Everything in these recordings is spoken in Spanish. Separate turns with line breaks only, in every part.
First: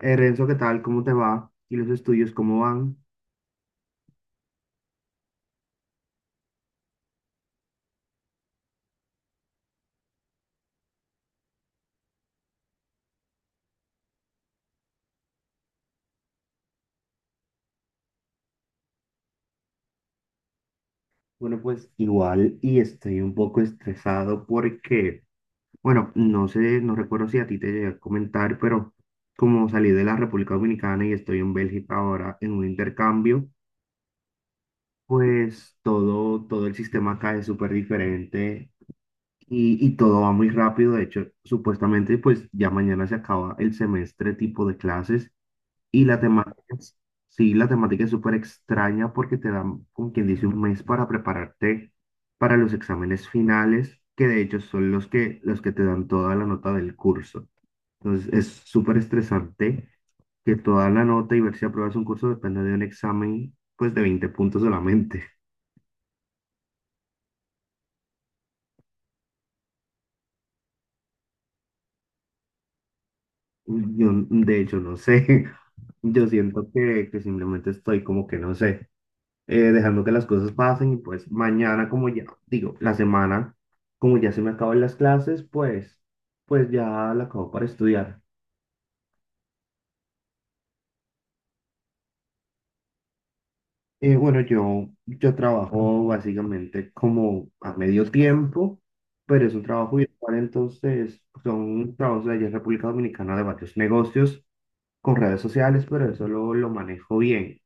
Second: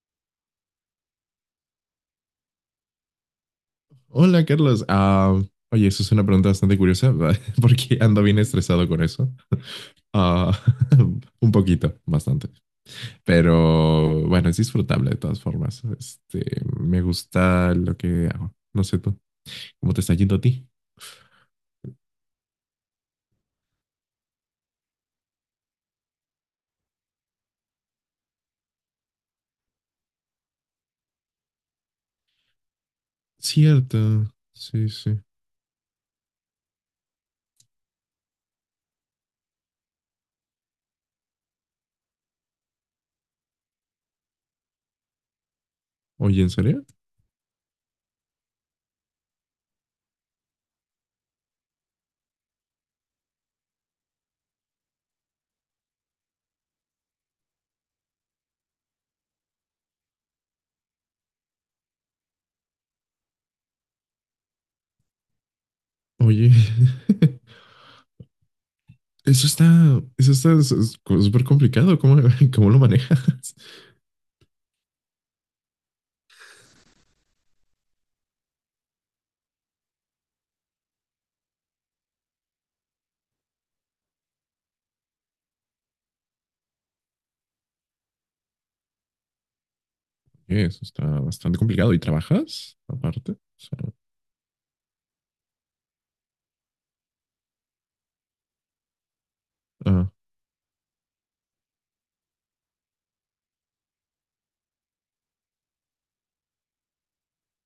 Renzo, ¿qué tal? ¿Cómo te va? ¿Y los estudios cómo van?
Hola, Carlos. Oye, eso es una pregunta bastante curiosa, porque ando bien estresado con eso. Ah, un poquito, bastante. Pero bueno, es disfrutable de todas formas. Me gusta lo que hago. No sé tú, ¿cómo te está yendo a ti?
Bueno, pues igual y estoy un poco estresado porque, bueno, no sé, no recuerdo si a ti te llegué a comentar, pero como salí de la República Dominicana y estoy en Bélgica ahora en un intercambio,
Cierto. Sí, sí.
pues todo el sistema acá es súper diferente y todo va muy rápido. De hecho, supuestamente, pues ya mañana se acaba el semestre tipo de clases. Y la
Oye, ¿en
temática,
serio?
sí, la temática es súper extraña porque te dan, como quien dice, un mes para prepararte para los exámenes finales, que de hecho son los que te dan toda la nota del curso. Entonces es súper estresante que toda la nota y ver si apruebas un curso depende de un examen, pues de 20 puntos solamente.
Oye, eso está, eso está s- s- súper complicado. ¿Cómo, cómo lo manejas?
Yo, de hecho, no sé. Yo siento que simplemente estoy como que no sé. Dejando que las cosas pasen y pues mañana como ya, digo, la semana, como ya se me acaban las clases, pues, pues ya la acabo para estudiar.
Eso está bastante complicado. ¿Y trabajas aparte? O sea,
Bueno, yo trabajo básicamente como a medio tiempo, pero es un trabajo
ah,
virtual, entonces son trabajos de allá en República Dominicana de varios negocios con redes sociales, pero eso lo manejo bien.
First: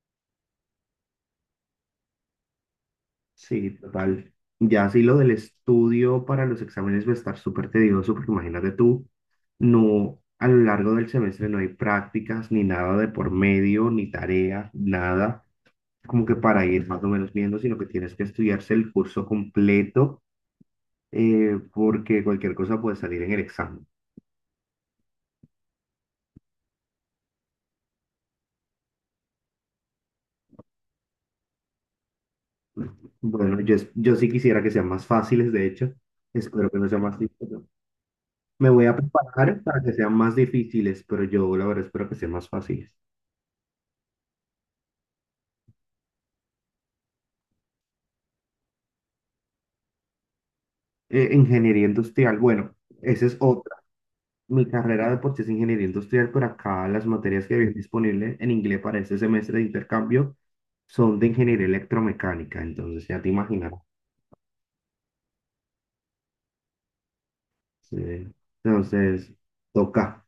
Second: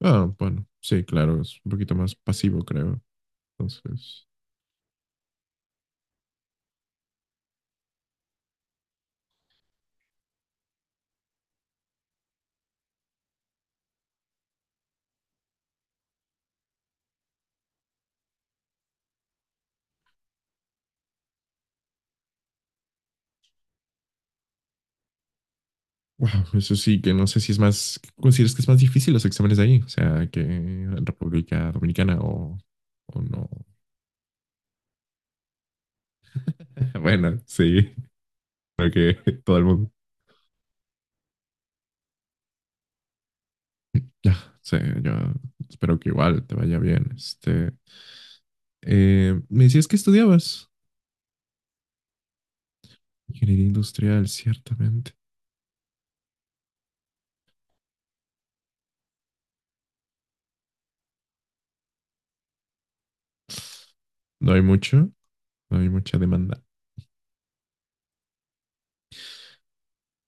bueno, sí, claro, es un poquito más pasivo, creo.
Sí,
Entonces,
total. Ya sí lo del estudio para los exámenes va a estar súper tedioso, porque imagínate tú, no, a lo largo del semestre no hay prácticas, ni nada de por medio, ni tarea, nada, como que para ir más o menos viendo, sino que tienes que estudiarse el curso completo, porque cualquier cosa puede salir en el examen.
wow, eso sí, que no sé si es más, ¿consideras que es más difícil los exámenes de ahí? O sea, ¿que en República Dominicana o no?
Bueno, yo sí quisiera que sean más fáciles, de hecho, espero que no sean más
Bueno,
difíciles.
sí,
Me voy
creo
a
que todo
preparar
el
para
mundo.
que sean más difíciles, pero yo la verdad espero que sean más fáciles.
Ya, sí, yo espero que igual te vaya bien. Me decías que estudiabas
Ingeniería industrial, bueno, esa es
ingeniería
otra.
industrial,
Mi carrera
ciertamente.
de por sí es ingeniería industrial, pero acá las materias que había disponibles en inglés para este semestre de intercambio son de ingeniería electromecánica, entonces ya te imaginas.
No hay mucho, no hay mucha demanda.
eh, Entonces, Toca.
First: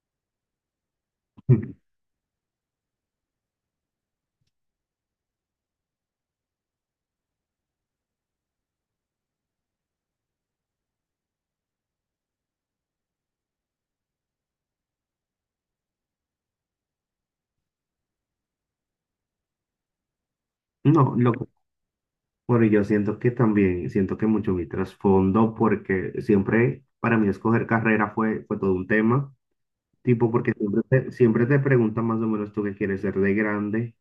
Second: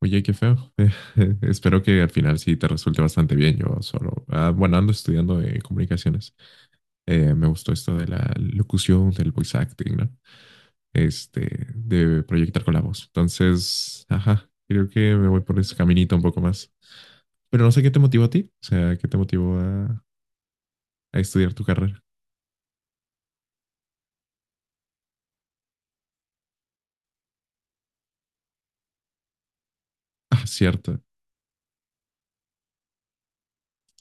Oye, qué feo. Espero que al final sí te resulte bastante bien. Yo solo, ah, bueno, ando estudiando comunicaciones. Me gustó esto de la locución, del voice acting, ¿no? De proyectar con la voz. Entonces, ajá, creo que me voy por ese caminito un poco más. Pero no sé qué te motivó a ti. O sea, qué te motivó
No,
a
lo,
estudiar tu carrera.
Pero yo siento que también, siento que mucho mi trasfondo, porque siempre para mí escoger carrera fue todo un tema, tipo,
Ah,
porque
cierto.
siempre te preguntan más o menos tú qué quieres ser de grande.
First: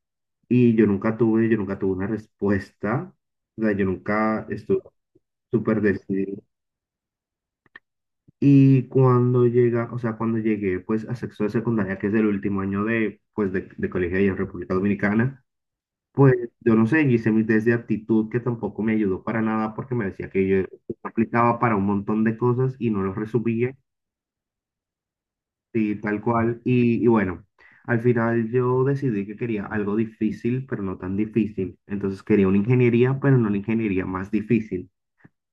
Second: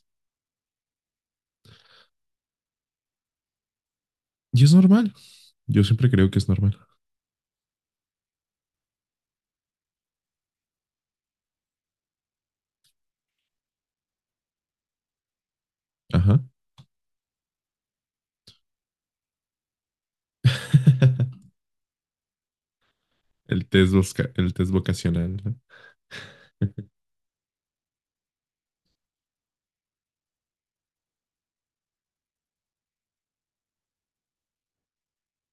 Yo nunca tuve una respuesta, o sea, yo nunca
Y es
estuve
normal.
súper
Yo siempre creo que
decidido.
es normal.
Y cuando llega, o sea, cuando llegué pues a sexto de secundaria, que es el último año pues, de colegio ahí en República Dominicana, pues
Ajá.
yo no sé, yo hice mi test de aptitud que tampoco me ayudó para nada porque me decía que yo aplicaba para un montón de cosas y no lo resumía.
El test vocacional, ¿no?
Sí, tal cual. Y bueno, al final yo decidí que quería algo difícil, pero no tan difícil. Entonces quería una ingeniería, pero no una ingeniería más difícil.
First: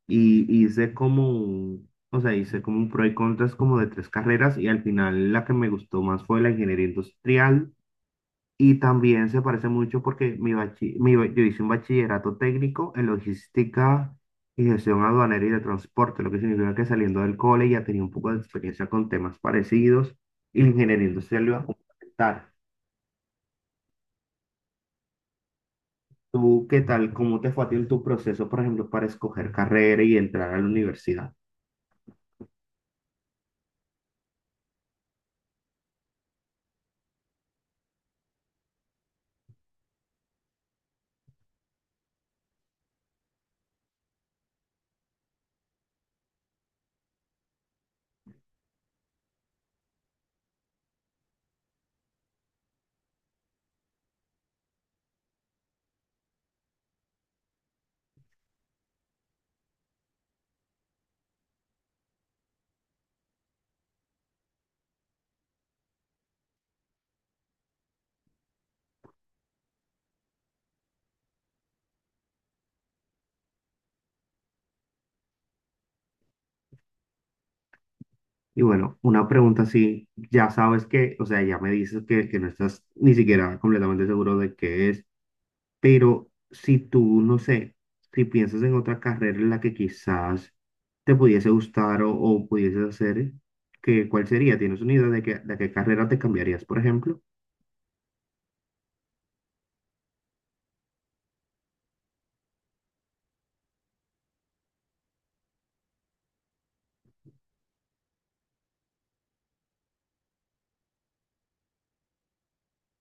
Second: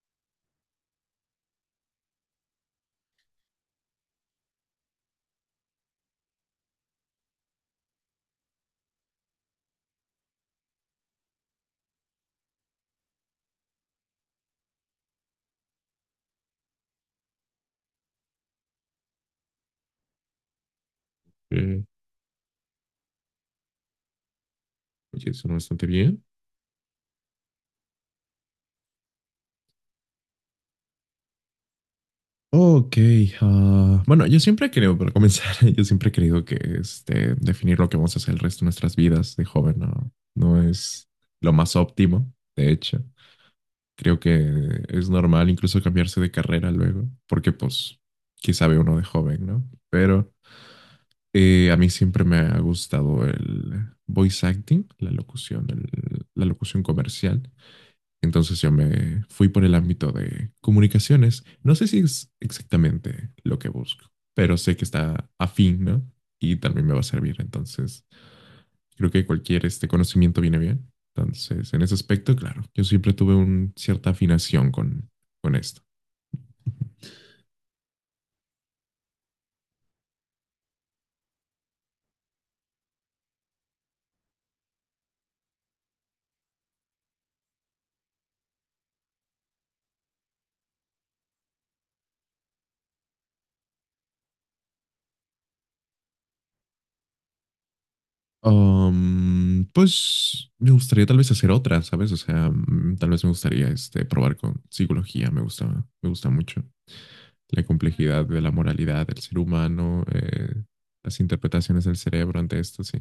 Y hice como un, o sea, hice como un pro y contras como de tres carreras y al final la que me gustó más fue la ingeniería industrial y también se parece mucho porque mi bachi- mi ba- yo hice un bachillerato técnico en logística y gestión aduanera y de transporte, lo que significa que saliendo del cole ya tenía un poco de experiencia con temas parecidos y la ingeniería industrial lo iba a
Eh,
complementar.
oye, suena bastante bien.
¿Tú qué tal? ¿Cómo te fue a ti en tu proceso, por ejemplo, para escoger carrera y entrar a la universidad?
Ok, ah, bueno, yo siempre creo, para comenzar, yo siempre he creído que definir lo que vamos a hacer el resto de nuestras vidas de joven no, no es lo más óptimo, de hecho. Creo que es normal incluso cambiarse de carrera luego, porque pues, qué sabe uno de joven, ¿no? Pero a mí siempre me ha gustado el voice acting, la locución, la locución comercial. Entonces yo me fui por el ámbito de comunicaciones. No sé si es exactamente lo que busco, pero sé que está afín, ¿no? Y también me va a servir. Entonces, creo que cualquier este conocimiento viene bien. Entonces, en ese aspecto, claro, yo siempre tuve una cierta afinación con esto.
Y bueno, una pregunta así, ya sabes que, o sea, ya me dices que no estás ni siquiera completamente seguro de qué es. Pero si tú, no sé, si piensas en otra carrera en la que quizás te pudiese gustar o pudieses hacer, ¿cuál sería? ¿Tienes una idea de de qué carrera te cambiarías, por ejemplo?
Pues me gustaría tal vez hacer otra, ¿sabes? O sea, tal vez me gustaría probar con psicología, me gusta mucho la complejidad de la moralidad del ser humano, las interpretaciones del cerebro ante esto, sí.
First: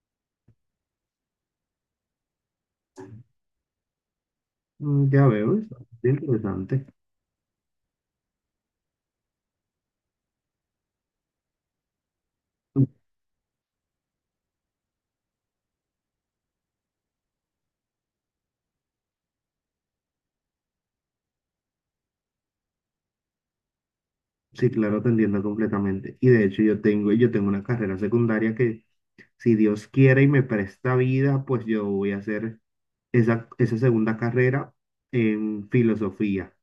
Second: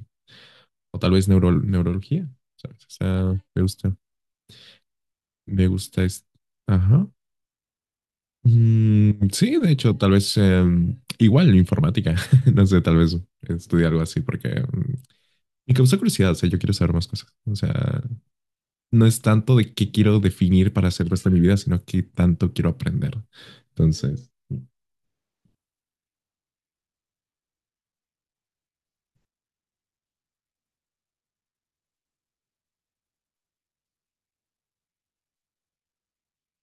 O tal vez neurología, ¿sabes? O sea, me gusta,
Mm, ya veo, es
me gusta es-
interesante.
ajá. Sí, de hecho, tal vez igual informática, no sé, tal vez estudiar algo así porque me causa curiosidad, o sea, yo quiero saber más cosas, o sea, no es tanto de qué quiero definir para hacer el resto de mi vida, sino qué tanto quiero aprender. Entonces, mm.
Sí, claro, te entiendo completamente. Y de hecho yo tengo una carrera secundaria que si Dios quiere y me presta vida, pues yo voy a hacer esa segunda carrera en filosofía.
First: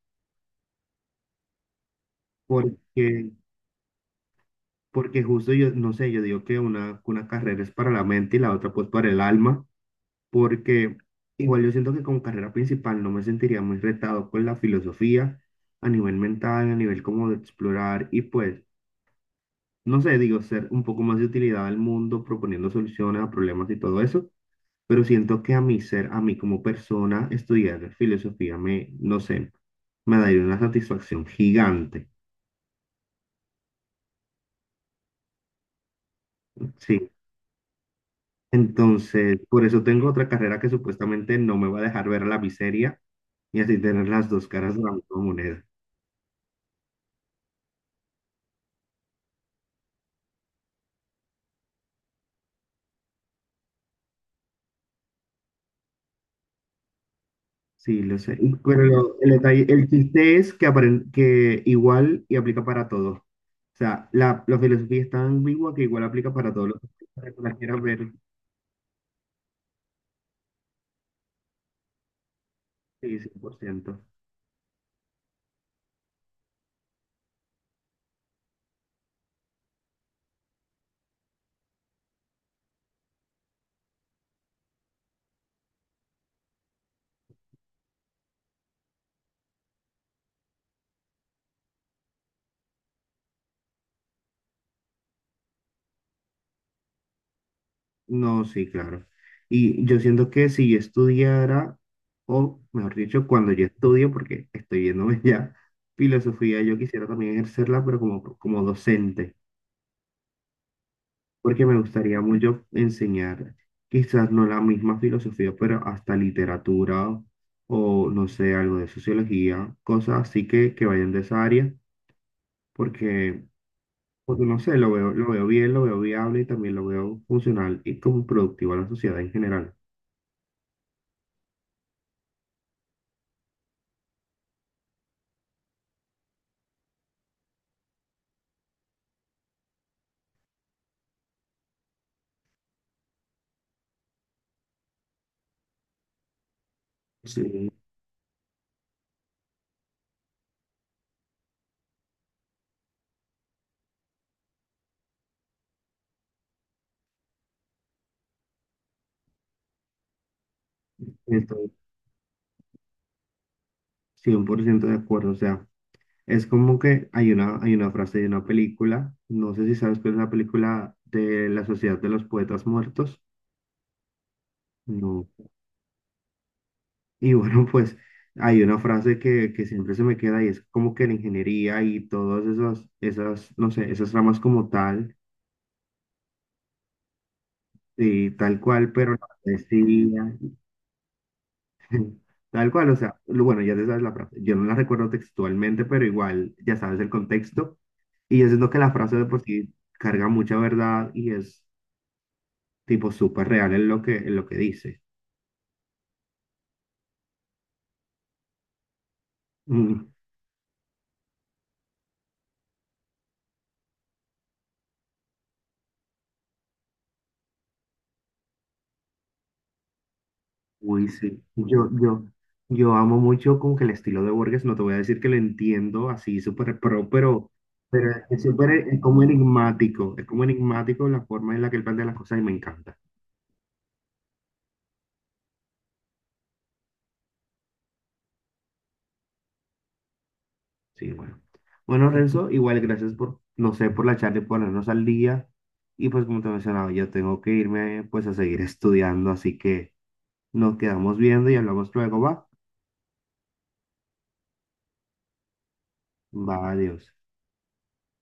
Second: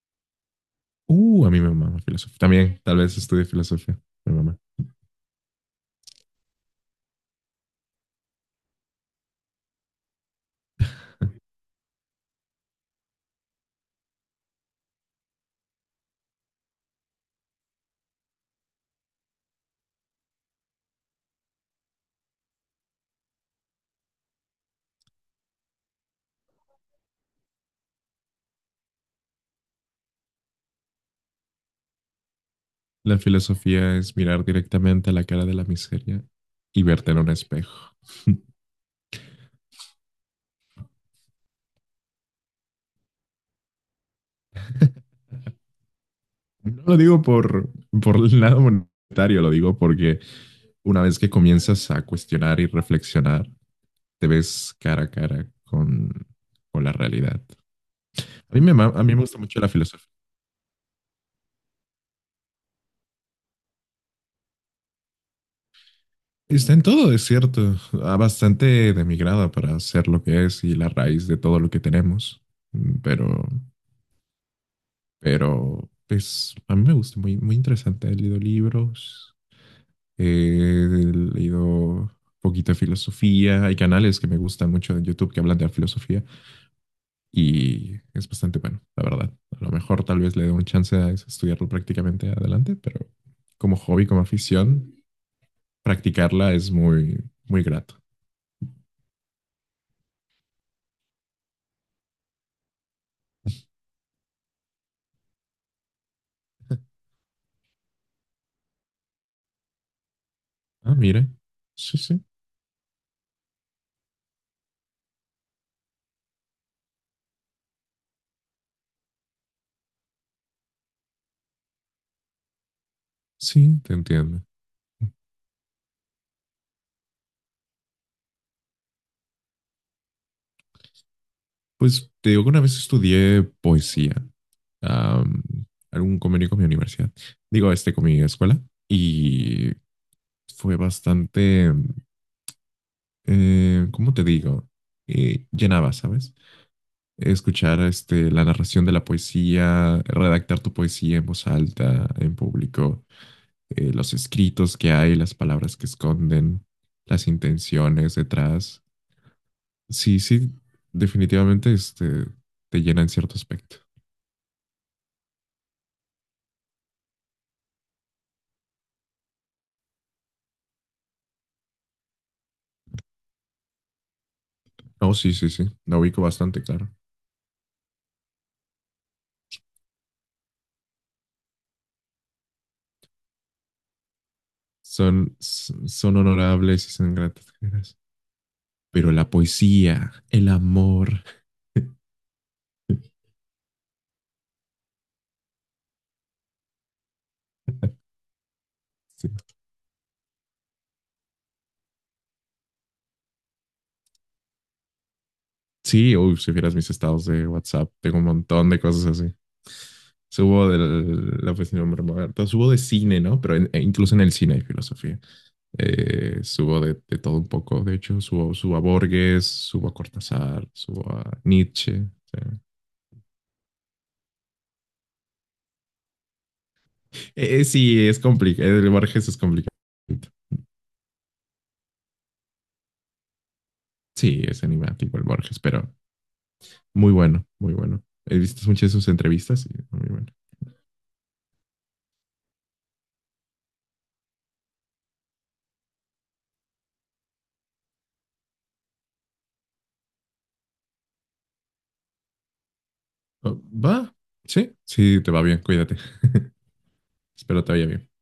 A mí me mama filosofía. También, tal vez
Porque
estudie filosofía. Me mama.
Porque justo yo, no sé, yo digo que una carrera es para la mente y la otra pues para el alma, porque igual yo siento que como carrera principal no me sentiría muy retado con la filosofía a nivel mental, a nivel como de explorar y pues, no sé, digo, ser un poco más de utilidad al mundo, proponiendo soluciones a problemas y todo eso, pero siento que a mí como persona, estudiar filosofía me, no sé, me daría una satisfacción gigante.
La filosofía es mirar directamente a la cara de la miseria y
Sí.
verte en un espejo.
Entonces, por eso tengo otra carrera que supuestamente no me va a dejar ver la miseria y así tener las dos caras de la misma moneda.
No lo digo por el lado monetario, lo digo porque una vez que comienzas a cuestionar y reflexionar, te ves cara a cara con la realidad.
Sí, lo sé.
A mí me
El
gusta mucho
detalle,
la
el
filosofía.
chiste es que, que igual y aplica para todo. O sea, la filosofía es tan ambigua que igual aplica para todos
Está
los
en
que
todo, es
la
cierto.
quieras ver,
Ah, bastante de mi grado para ser lo que es y la raíz de todo lo que tenemos. Mm,
sí,
Pero,
100%.
pero, pues, a mí me gusta, muy, muy interesante. He leído libros. He leído poquita filosofía. Hay canales que me gustan mucho de YouTube que hablan de la filosofía y es bastante bueno, la verdad. A lo mejor tal vez le dé un chance a estudiarlo prácticamente adelante, pero como hobby, como afición, practicarla es muy, muy grato.
No, sí, claro. Y yo siento que si yo estudiara, o mejor dicho, cuando yo estudio, porque estoy viéndome ya, filosofía, yo quisiera también ejercerla, pero como docente,
Ah, mira.
porque me
Sí,
gustaría
sí.
mucho enseñar, quizás no la misma filosofía, pero hasta literatura o, no sé, algo de sociología, cosas así que vayan de esa área, porque,
Sí, te entiendo.
porque no sé, lo veo bien, lo veo viable y también lo veo funcional y como productivo a la sociedad en general.
Pues te digo que una vez estudié poesía. am, Algún convenio con mi universidad. Digo, este con mi escuela. Y fue bastante ¿cómo te digo? Llenaba, ¿sabes?
Sí.
Escuchar la narración de la poesía, redactar tu poesía en voz alta, en público, los escritos que hay, las palabras que esconden, las intenciones detrás. Sí, sí,
Estoy
definitivamente te llena en cierto aspecto.
100% de acuerdo, o sea, es como que hay hay una frase de una película, no sé si sabes cuál es la película de la Sociedad de los Poetas Muertos,
Oh,
no.
sí, sí, sí, la ubico bastante, claro.
Y bueno, pues hay una frase que siempre se me queda y es como que la ingeniería y todas esas, no sé, esas ramas como tal,
Son, son honorables y son gratas.
y tal cual,
Pero
pero la
la poesía,
decía,
el amor.
tal cual, o sea, bueno, ya te sabes la frase, yo no la recuerdo textualmente, pero igual ya sabes el contexto. Y yo siento que la frase de
Sí.
por sí carga mucha verdad y es tipo súper real en lo que dice.
Sí, uy, si vieras mis estados de WhatsApp, tengo un montón de cosas así.
Mm,
Subo de la oficina de Humberto, subo de cine, ¿no? E incluso en el cine hay filosofía. Subo de todo un poco, de hecho, subo, subo a Borges, subo a Cortázar,
uy,
subo a
sí.
Nietzsche. O sea,
Yo amo mucho como que el estilo de Borges, no te voy a decir que lo entiendo así súper pro,
sí,
pero
es
es
complicado,
súper,
el Borges es complicado.
es como enigmático la forma en la que él plantea las cosas y me encanta.
Sí, es enigmático el Borges, pero muy bueno, muy bueno. He visto muchas de sus entrevistas y muy bueno.
Sí, bueno. Bueno, Renzo, igual gracias por, no sé, por la charla y ponernos al día. Y pues como te mencionaba, yo tengo que irme pues a seguir estudiando, así que... Nos quedamos viendo y hablamos luego, va.
Oh, va, sí, sí, te va bien, cuídate.
Va, adiós.
Espero te vaya bien.